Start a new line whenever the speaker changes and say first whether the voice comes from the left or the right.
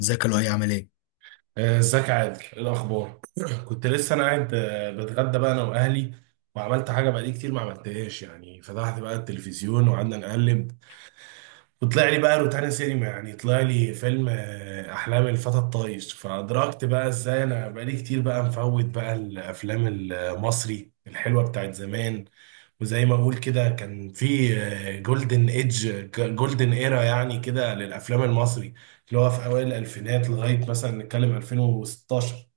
left: ازيك يا لؤي عامل ايه؟
right: ازيك يا عادل؟ ايه الاخبار؟ كنت لسه انا قاعد، بتغدى بقى انا واهلي، وعملت حاجه بقالي كتير ما عملتهاش. يعني فتحت بقى التلفزيون وقعدنا نقلب، وطلع لي بقى روتانا سينما. يعني طلع لي فيلم، أحلام الفتى الطايش. فأدركت بقى إزاي أنا بقالي كتير بقى مفوت بقى الأفلام المصري الحلوة بتاعت زمان. وزي ما أقول كده، كان في جولدن إيدج، جولدن إيرا يعني كده للأفلام المصري، اللي هو في أوائل الألفينات لغاية مثلا نتكلم 2016.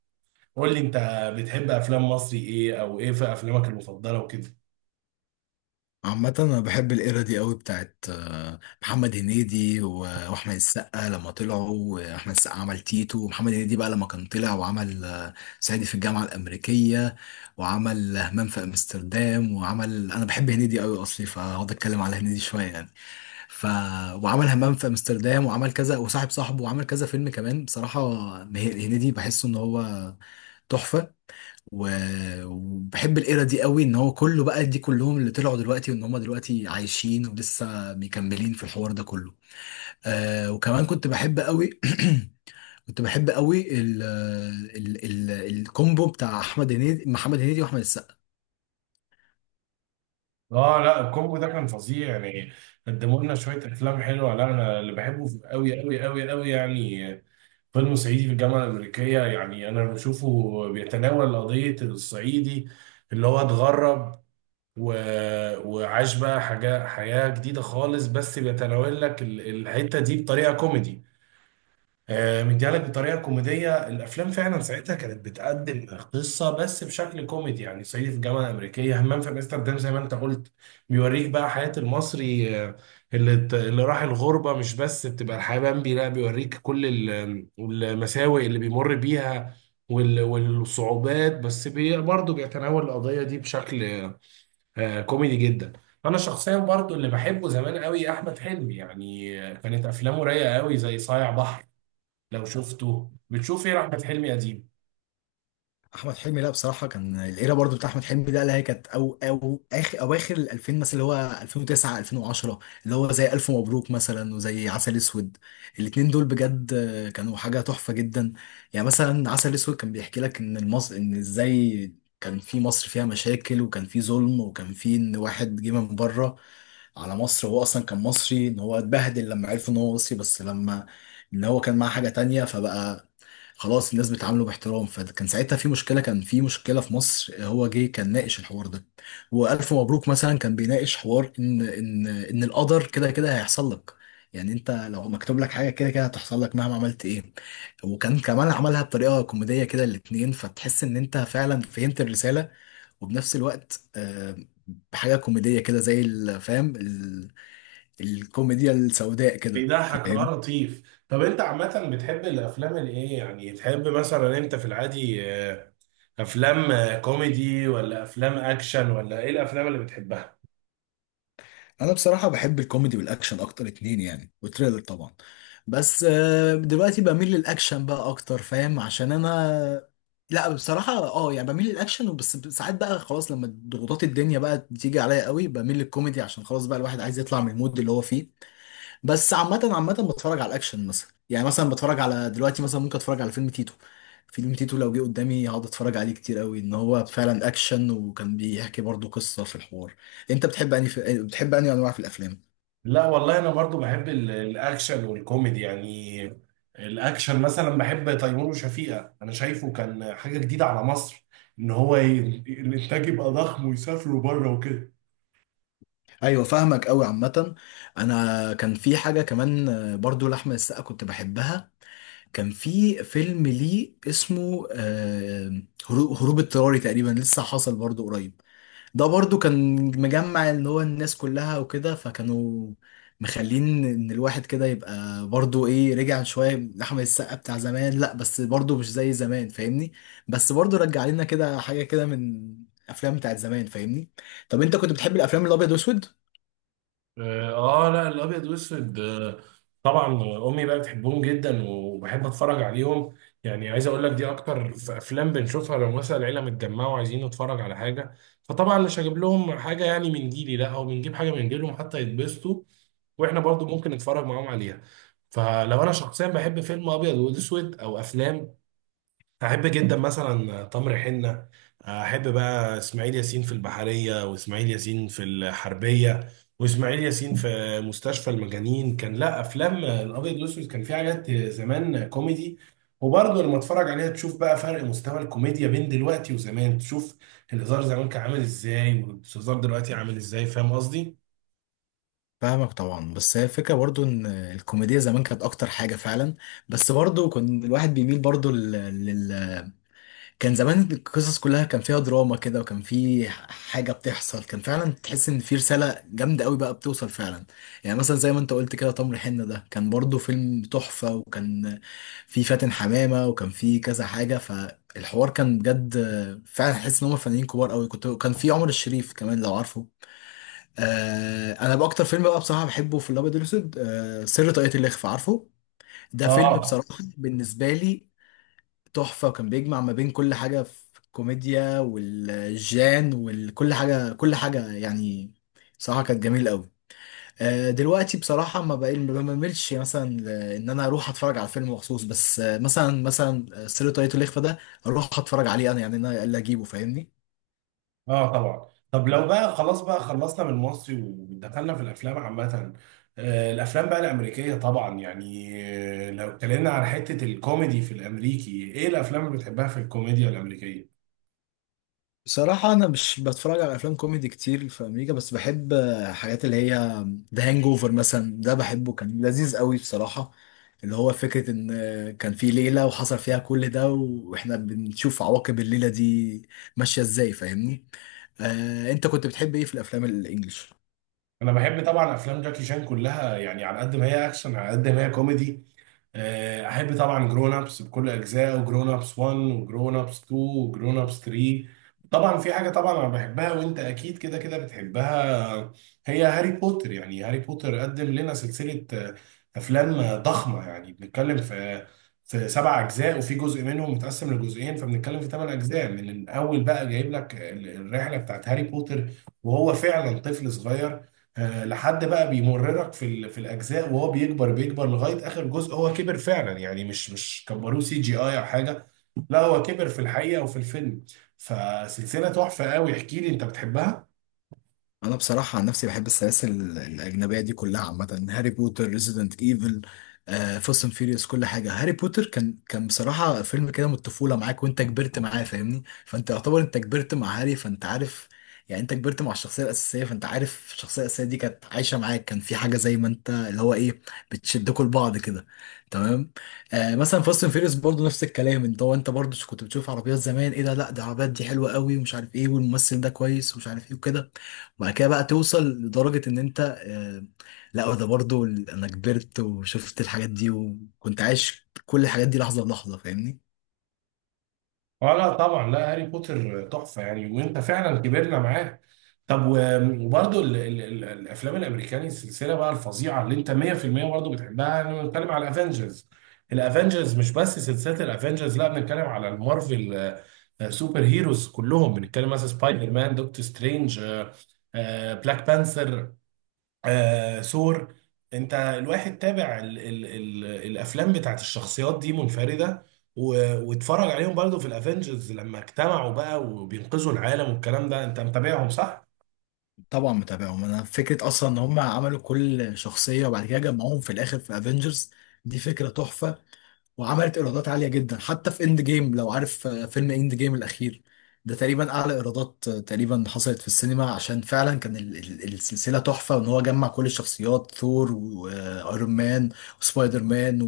right: قول لي أنت، بتحب أفلام مصري إيه؟ أو إيه في أفلامك المفضلة وكده؟
left: عامة انا بحب الايرا دي قوي بتاعت محمد هنيدي و- واحمد السقا لما طلعوا، واحمد السقا عمل تيتو، ومحمد هنيدي بقى لما كان طلع وعمل صعيدي في الجامعة الأمريكية، وعمل همام في امستردام، وعمل انا بحب هنيدي قوي اصلي فهقعد اتكلم على هنيدي شوية يعني ف وعمل همام في امستردام وعمل كذا، وصاحب صاحبه وعمل كذا فيلم كمان. بصراحة هنيدي بحسه ان هو تحفة. و- وبحب الايرا دي قوي ان هو كله بقى، دي كلهم اللي طلعوا دلوقتي وان هم دلوقتي عايشين ولسه مكملين في الحوار ده كله. آه، وكمان كنت بحب قوي كنت بحب قوي ال الكومبو بتاع احمد هنيدي، محمد هنيدي واحمد السقا.
right: اه، لا الكومبو ده كان فظيع يعني، قدموا لنا شويه افلام حلوه. لا انا اللي بحبه قوي قوي قوي قوي يعني فيلم صعيدي في الجامعه الامريكيه. يعني انا بشوفه بيتناول قضيه الصعيدي اللي هو اتغرب و... وعاش بقى حاجه، حياه جديده خالص، بس بيتناول لك الحته دي بطريقه كوميدي. مديها لك بطريقه كوميديه. الافلام فعلا ساعتها كانت بتقدم قصه بس بشكل كوميدي. يعني صعيدي في الجامعه الامريكيه، همام في امستردام، زي ما انت قلت، بيوريك بقى حياه المصري، اللي راح الغربه. مش بس بتبقى الحياه بامبي، لا بيوريك كل المساوئ اللي بيمر بيها والصعوبات، بس بي برضه بيتناول القضيه دي بشكل كوميدي جدا. انا شخصيا برضه اللي بحبه زمان قوي احمد حلمي. يعني كانت افلامه رايقه قوي زي صايع بحر. لو شفته، بتشوف ايه احمد حلمي قديم؟
left: احمد حلمي، لا بصراحه كان الايرا برضو بتاع احمد حلمي ده اللي هي كانت او اخر اواخر ال 2000 مثلا، اللي هو 2009، 2010، اللي هو زي الف مبروك مثلا وزي عسل اسود. الاتنين دول بجد كانوا حاجه تحفه جدا. يعني مثلا عسل اسود كان بيحكي لك ان المصر، ان ازاي كان في مصر فيها مشاكل، وكان في ظلم، وكان في ان واحد جه من بره على مصر، هو اصلا كان مصري، ان هو اتبهدل لما عرفوا ان هو مصري، بس لما ان هو كان معاه حاجة تانية فبقى خلاص الناس بتعامله باحترام، فكان ساعتها في مشكلة، كان في مشكلة في مصر، هو جه كان ناقش الحوار ده. وألف مبروك مثلا كان بيناقش حوار ان ان القدر كده كده هيحصل لك، يعني انت لو مكتوب لك حاجة كده كده هتحصل لك مهما عملت ايه. وكان كمان عملها بطريقة كوميدية كده الاتنين، فتحس ان انت فعلا فهمت الرسالة، وبنفس الوقت بحاجة كوميدية كده زي الفهم، الكوميديا السوداء كده،
right: بيضحك
left: فاهم.
right: اه لطيف. طب انت عامة بتحب الافلام الايه؟ يعني تحب مثلا انت في العادي آه، افلام، كوميدي ولا افلام اكشن؟ ولا ايه الافلام اللي بتحبها؟
left: انا بصراحه بحب الكوميدي والاكشن اكتر اتنين يعني، وتريلر طبعا. بس دلوقتي بميل للاكشن بقى اكتر، فاهم، عشان انا لا بصراحه اه يعني بميل للاكشن، بس ساعات بقى خلاص لما ضغوطات الدنيا بقى بتيجي عليا قوي بميل للكوميدي، عشان خلاص بقى الواحد عايز يطلع من المود اللي هو فيه. بس عامة عامة بتفرج على الأكشن مثلا، يعني مثلا بتفرج على دلوقتي مثلا ممكن أتفرج على فيلم تيتو. فيلم تيتو لو جه قدامي هقعد أتفرج عليه كتير قوي، إن هو فعلا أكشن وكان بيحكي برضه قصة في الحوار. أنت بتحب أني في بتحب أني أنواع في الأفلام؟
right: لا والله، انا برضو بحب الاكشن والكوميدي يعني. الاكشن مثلا بحب تيمور وشفيقة، انا شايفه كان حاجة جديدة على مصر، ان هو ي- الانتاج يبقى ضخم، ويسافروا بره وكده.
left: أيوة، فاهمك قوي. عامة أنا كان في حاجة كمان برضه لأحمد السقا كنت بحبها، كان في فيلم ليه اسمه هروب اضطراري تقريبا، لسه حصل برضه قريب. ده برضو كان مجمع اللي هو الناس كلها وكده، فكانوا مخلين ان الواحد كده يبقى برضو ايه، رجع شوية لأحمد السقا بتاع زمان، لا بس برضو مش زي زمان، فاهمني؟ بس برضو رجع لنا كده حاجة كده من افلام بتاعت زمان، فاهمني؟ طب انت كنت بتحب الافلام الابيض واسود؟
right: اه، لا الابيض واسود، طبعا. امي بقى بتحبهم جدا، وبحب اتفرج عليهم. يعني عايز اقول لك دي اكتر افلام بنشوفها لو مثلا العيله متجمعه وعايزين نتفرج على حاجه. فطبعا مش هجيب لهم حاجه يعني من جيلي، لا او بنجيب حاجه من جيلهم حتى يتبسطوا، واحنا برضو ممكن نتفرج معاهم عليها. فلو انا شخصيا بحب فيلم ابيض واسود او افلام، احب جدا مثلا تمر حنه. احب بقى اسماعيل ياسين في البحريه، واسماعيل ياسين في الحربيه، واسماعيل ياسين في مستشفى المجانين. كان لا افلام الابيض والاسود كان في حاجات زمان كوميدي. وبرضه لما اتفرج عليها تشوف بقى فرق مستوى الكوميديا بين دلوقتي وزمان. تشوف الهزار زمان كان عامل ازاي، والهزار دلوقتي عامل ازاي. فاهم قصدي؟
left: فاهمك طبعا، بس هي الفكرة برضو ان الكوميديا زمان كانت اكتر حاجة فعلا، بس برضو كان الواحد بيميل برضو لل... كان زمان القصص كلها كان فيها دراما كده، وكان في حاجة بتحصل، كان فعلا تحس ان في رسالة جامدة قوي بقى بتوصل فعلا. يعني مثلا زي ما انت قلت كده، تمر حنة ده كان برضو فيلم تحفة، وكان في فاتن حمامة، وكان في كذا حاجة، فالحوار كان بجد فعلا، حس ان هم فنانين كبار قوي، كنت كان في عمر الشريف كمان لو عارفه. آه، انا بقى اكتر فيلم بقى بصراحة بحبه في الابيض والاسود آه سر طاقية الإخفاء، عارفه؟ ده فيلم
right: اه.
left: بصراحة بالنسبة لي تحفة، وكان بيجمع ما بين كل حاجة، في الكوميديا والجان وكل حاجة، كل حاجة يعني. بصراحة كانت جميلة قوي. دلوقتي بصراحة ما بقى ما بملش مثلا إن أنا أروح أتفرج على فيلم مخصوص، بس مثلا سر طاقية الإخفاء ده أروح أتفرج عليه أنا، يعني أنا اللي أجيبه، فاهمني؟
right: اه طبعا. طب لو بقى خلاص بقى خلصنا من المصري ودخلنا في الافلام عامه، الافلام بقى الامريكيه طبعا، يعني لو اتكلمنا عن حته الكوميدي في الامريكي، ايه الافلام اللي بتحبها في الكوميديا الامريكيه؟
left: بصراحة أنا مش بتفرج على أفلام كوميدي كتير في أمريكا، بس بحب حاجات اللي هي ذا هانج أوفر مثلا، ده بحبه كان لذيذ قوي بصراحة، اللي هو فكرة إن كان في ليلة وحصل فيها كل ده، وإحنا بنشوف عواقب الليلة دي ماشية إزاي، فاهمني؟ أنت كنت بتحب إيه في الأفلام الإنجليش؟
right: انا بحب طبعا افلام جاكي شان كلها، يعني على قد ما هي اكشن على قد ما هي كوميدي. احب طبعا جرون ابس بكل اجزائه، وجرون ابس 1 وجرون ابس 2 وجرون ابس 3. طبعا في حاجه طبعا انا بحبها وانت اكيد كده كده بتحبها، هي هاري بوتر. يعني هاري بوتر قدم لنا سلسله، افلام ضخمه. يعني بنتكلم في في سبع اجزاء، وفي جزء منهم متقسم لجزئين، فبنتكلم في ثمان اجزاء. من الاول بقى جايب لك الرحله بتاعت هاري بوتر وهو فعلا طفل صغير، لحد بقى بيمررك في في الاجزاء وهو بيكبر بيكبر لغايه اخر جزء هو كبر فعلا. يعني مش كبروه سي جي اي او حاجه، لا هو كبر في الحقيقه وفي الفيلم. فسلسله تحفه قوي. احكي لي انت بتحبها؟
left: انا بصراحه عن نفسي بحب السلاسل الاجنبيه دي كلها عامه، هاري بوتر، ريزيدنت ايفل، فاست اند فيريوس، كل حاجه. هاري بوتر كان بصراحه فيلم كده من الطفوله معاك، وانت كبرت معاه، فاهمني؟ فانت يعتبر انت كبرت مع هاري، فانت عارف يعني انت كبرت مع الشخصيه الاساسيه، فانت عارف الشخصيه الاساسيه دي كانت عايشه معاك، كان في حاجه زي ما انت اللي هو ايه، بتشدكوا لبعض كده، تمام. آه مثلا فاست اند فيريوس برضه نفس الكلام، انت هو انت برضه كنت بتشوف عربيات زمان، ايه ده، لا ده العربيات دي حلوه قوي، ومش عارف ايه، والممثل ده كويس، ومش عارف ايه وكده. بعد كده بقى توصل لدرجة إن أنت لا ده برضو أنا كبرت وشفت الحاجات دي، وكنت عايش كل الحاجات دي لحظة بلحظة، فاهمني؟
right: اه لا طبعا، لا هاري بوتر تحفه يعني، وانت فعلا كبرنا معاه. طب وبرضه الافلام الامريكاني السلسله بقى الفظيعه اللي انت 100% برضه بتحبها، انا بنتكلم على الافنجرز. الافنجرز مش بس سلسله الافنجرز، لا بنتكلم على المارفل، سوبر هيروز كلهم. بنتكلم مثلا سبايدر مان، دكتور سترينج، بلاك بانثر، آه ثور. انت الواحد تابع ال ال ال الافلام بتاعت الشخصيات دي منفردة، واتفرج عليهم برضو في الافنجرز لما اجتمعوا بقى وبينقذوا العالم والكلام ده. انت متابعهم صح؟
left: طبعا متابعهم. أنا فكرة أصلا إن هم عملوا كل شخصية وبعد كده جمعوهم في الآخر في أفينجرز، دي فكرة تحفة، وعملت إيرادات عالية جدا حتى في إند جيم، لو عارف فيلم إند جيم الأخير ده تقريبا أعلى إيرادات تقريبا حصلت في السينما، عشان فعلا كان السلسلة تحفة، وإن هو جمع كل الشخصيات، ثور، وأيرون مان، وسبايدر مان،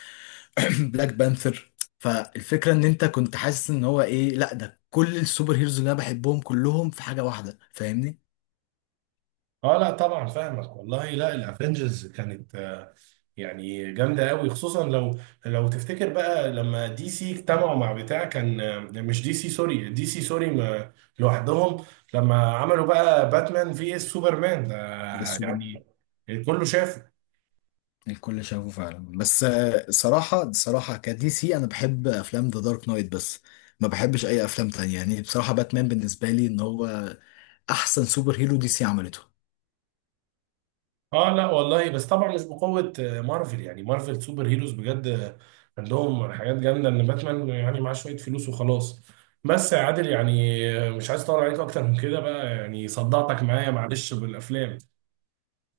left: بلاك بانثر. فالفكره ان انت كنت حاسس ان هو ايه، لا ده كل السوبر هيروز اللي انا بحبهم كلهم في حاجه واحده، فاهمني؟
right: اه لا طبعا فاهمك والله. لا الافنجرز كانت يعني جامدة قوي، خصوصا لو لو تفتكر بقى لما دي سي اجتمعوا مع بتاع كان، مش دي سي سوري، دي سي سوري لوحدهم، لما عملوا بقى باتمان في اس سوبرمان ده
left: ده سوبرمان
right: يعني، كله شاف.
left: الكل شافه فعلا، بس صراحه بصراحه كدي سي انا بحب افلام ذا دارك نايت بس، ما بحبش اي افلام تانية، يعني بصراحه باتمان بالنسبه لي ان هو احسن سوبر هيرو دي سي عملته.
right: اه لا والله، بس طبعا مش بقوة مارفل. يعني مارفل سوبر هيروز بجد عندهم حاجات جامدة. ان باتمان يعني معاه شوية فلوس وخلاص. بس يا عادل يعني، مش عايز اطول عليك اكتر من كده بقى، يعني صدعتك معايا معلش بالافلام.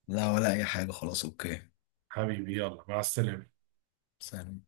left: لا ولا اي حاجه، خلاص، اوكي.
right: حبيبي يلا مع السلامة.
left: سلام.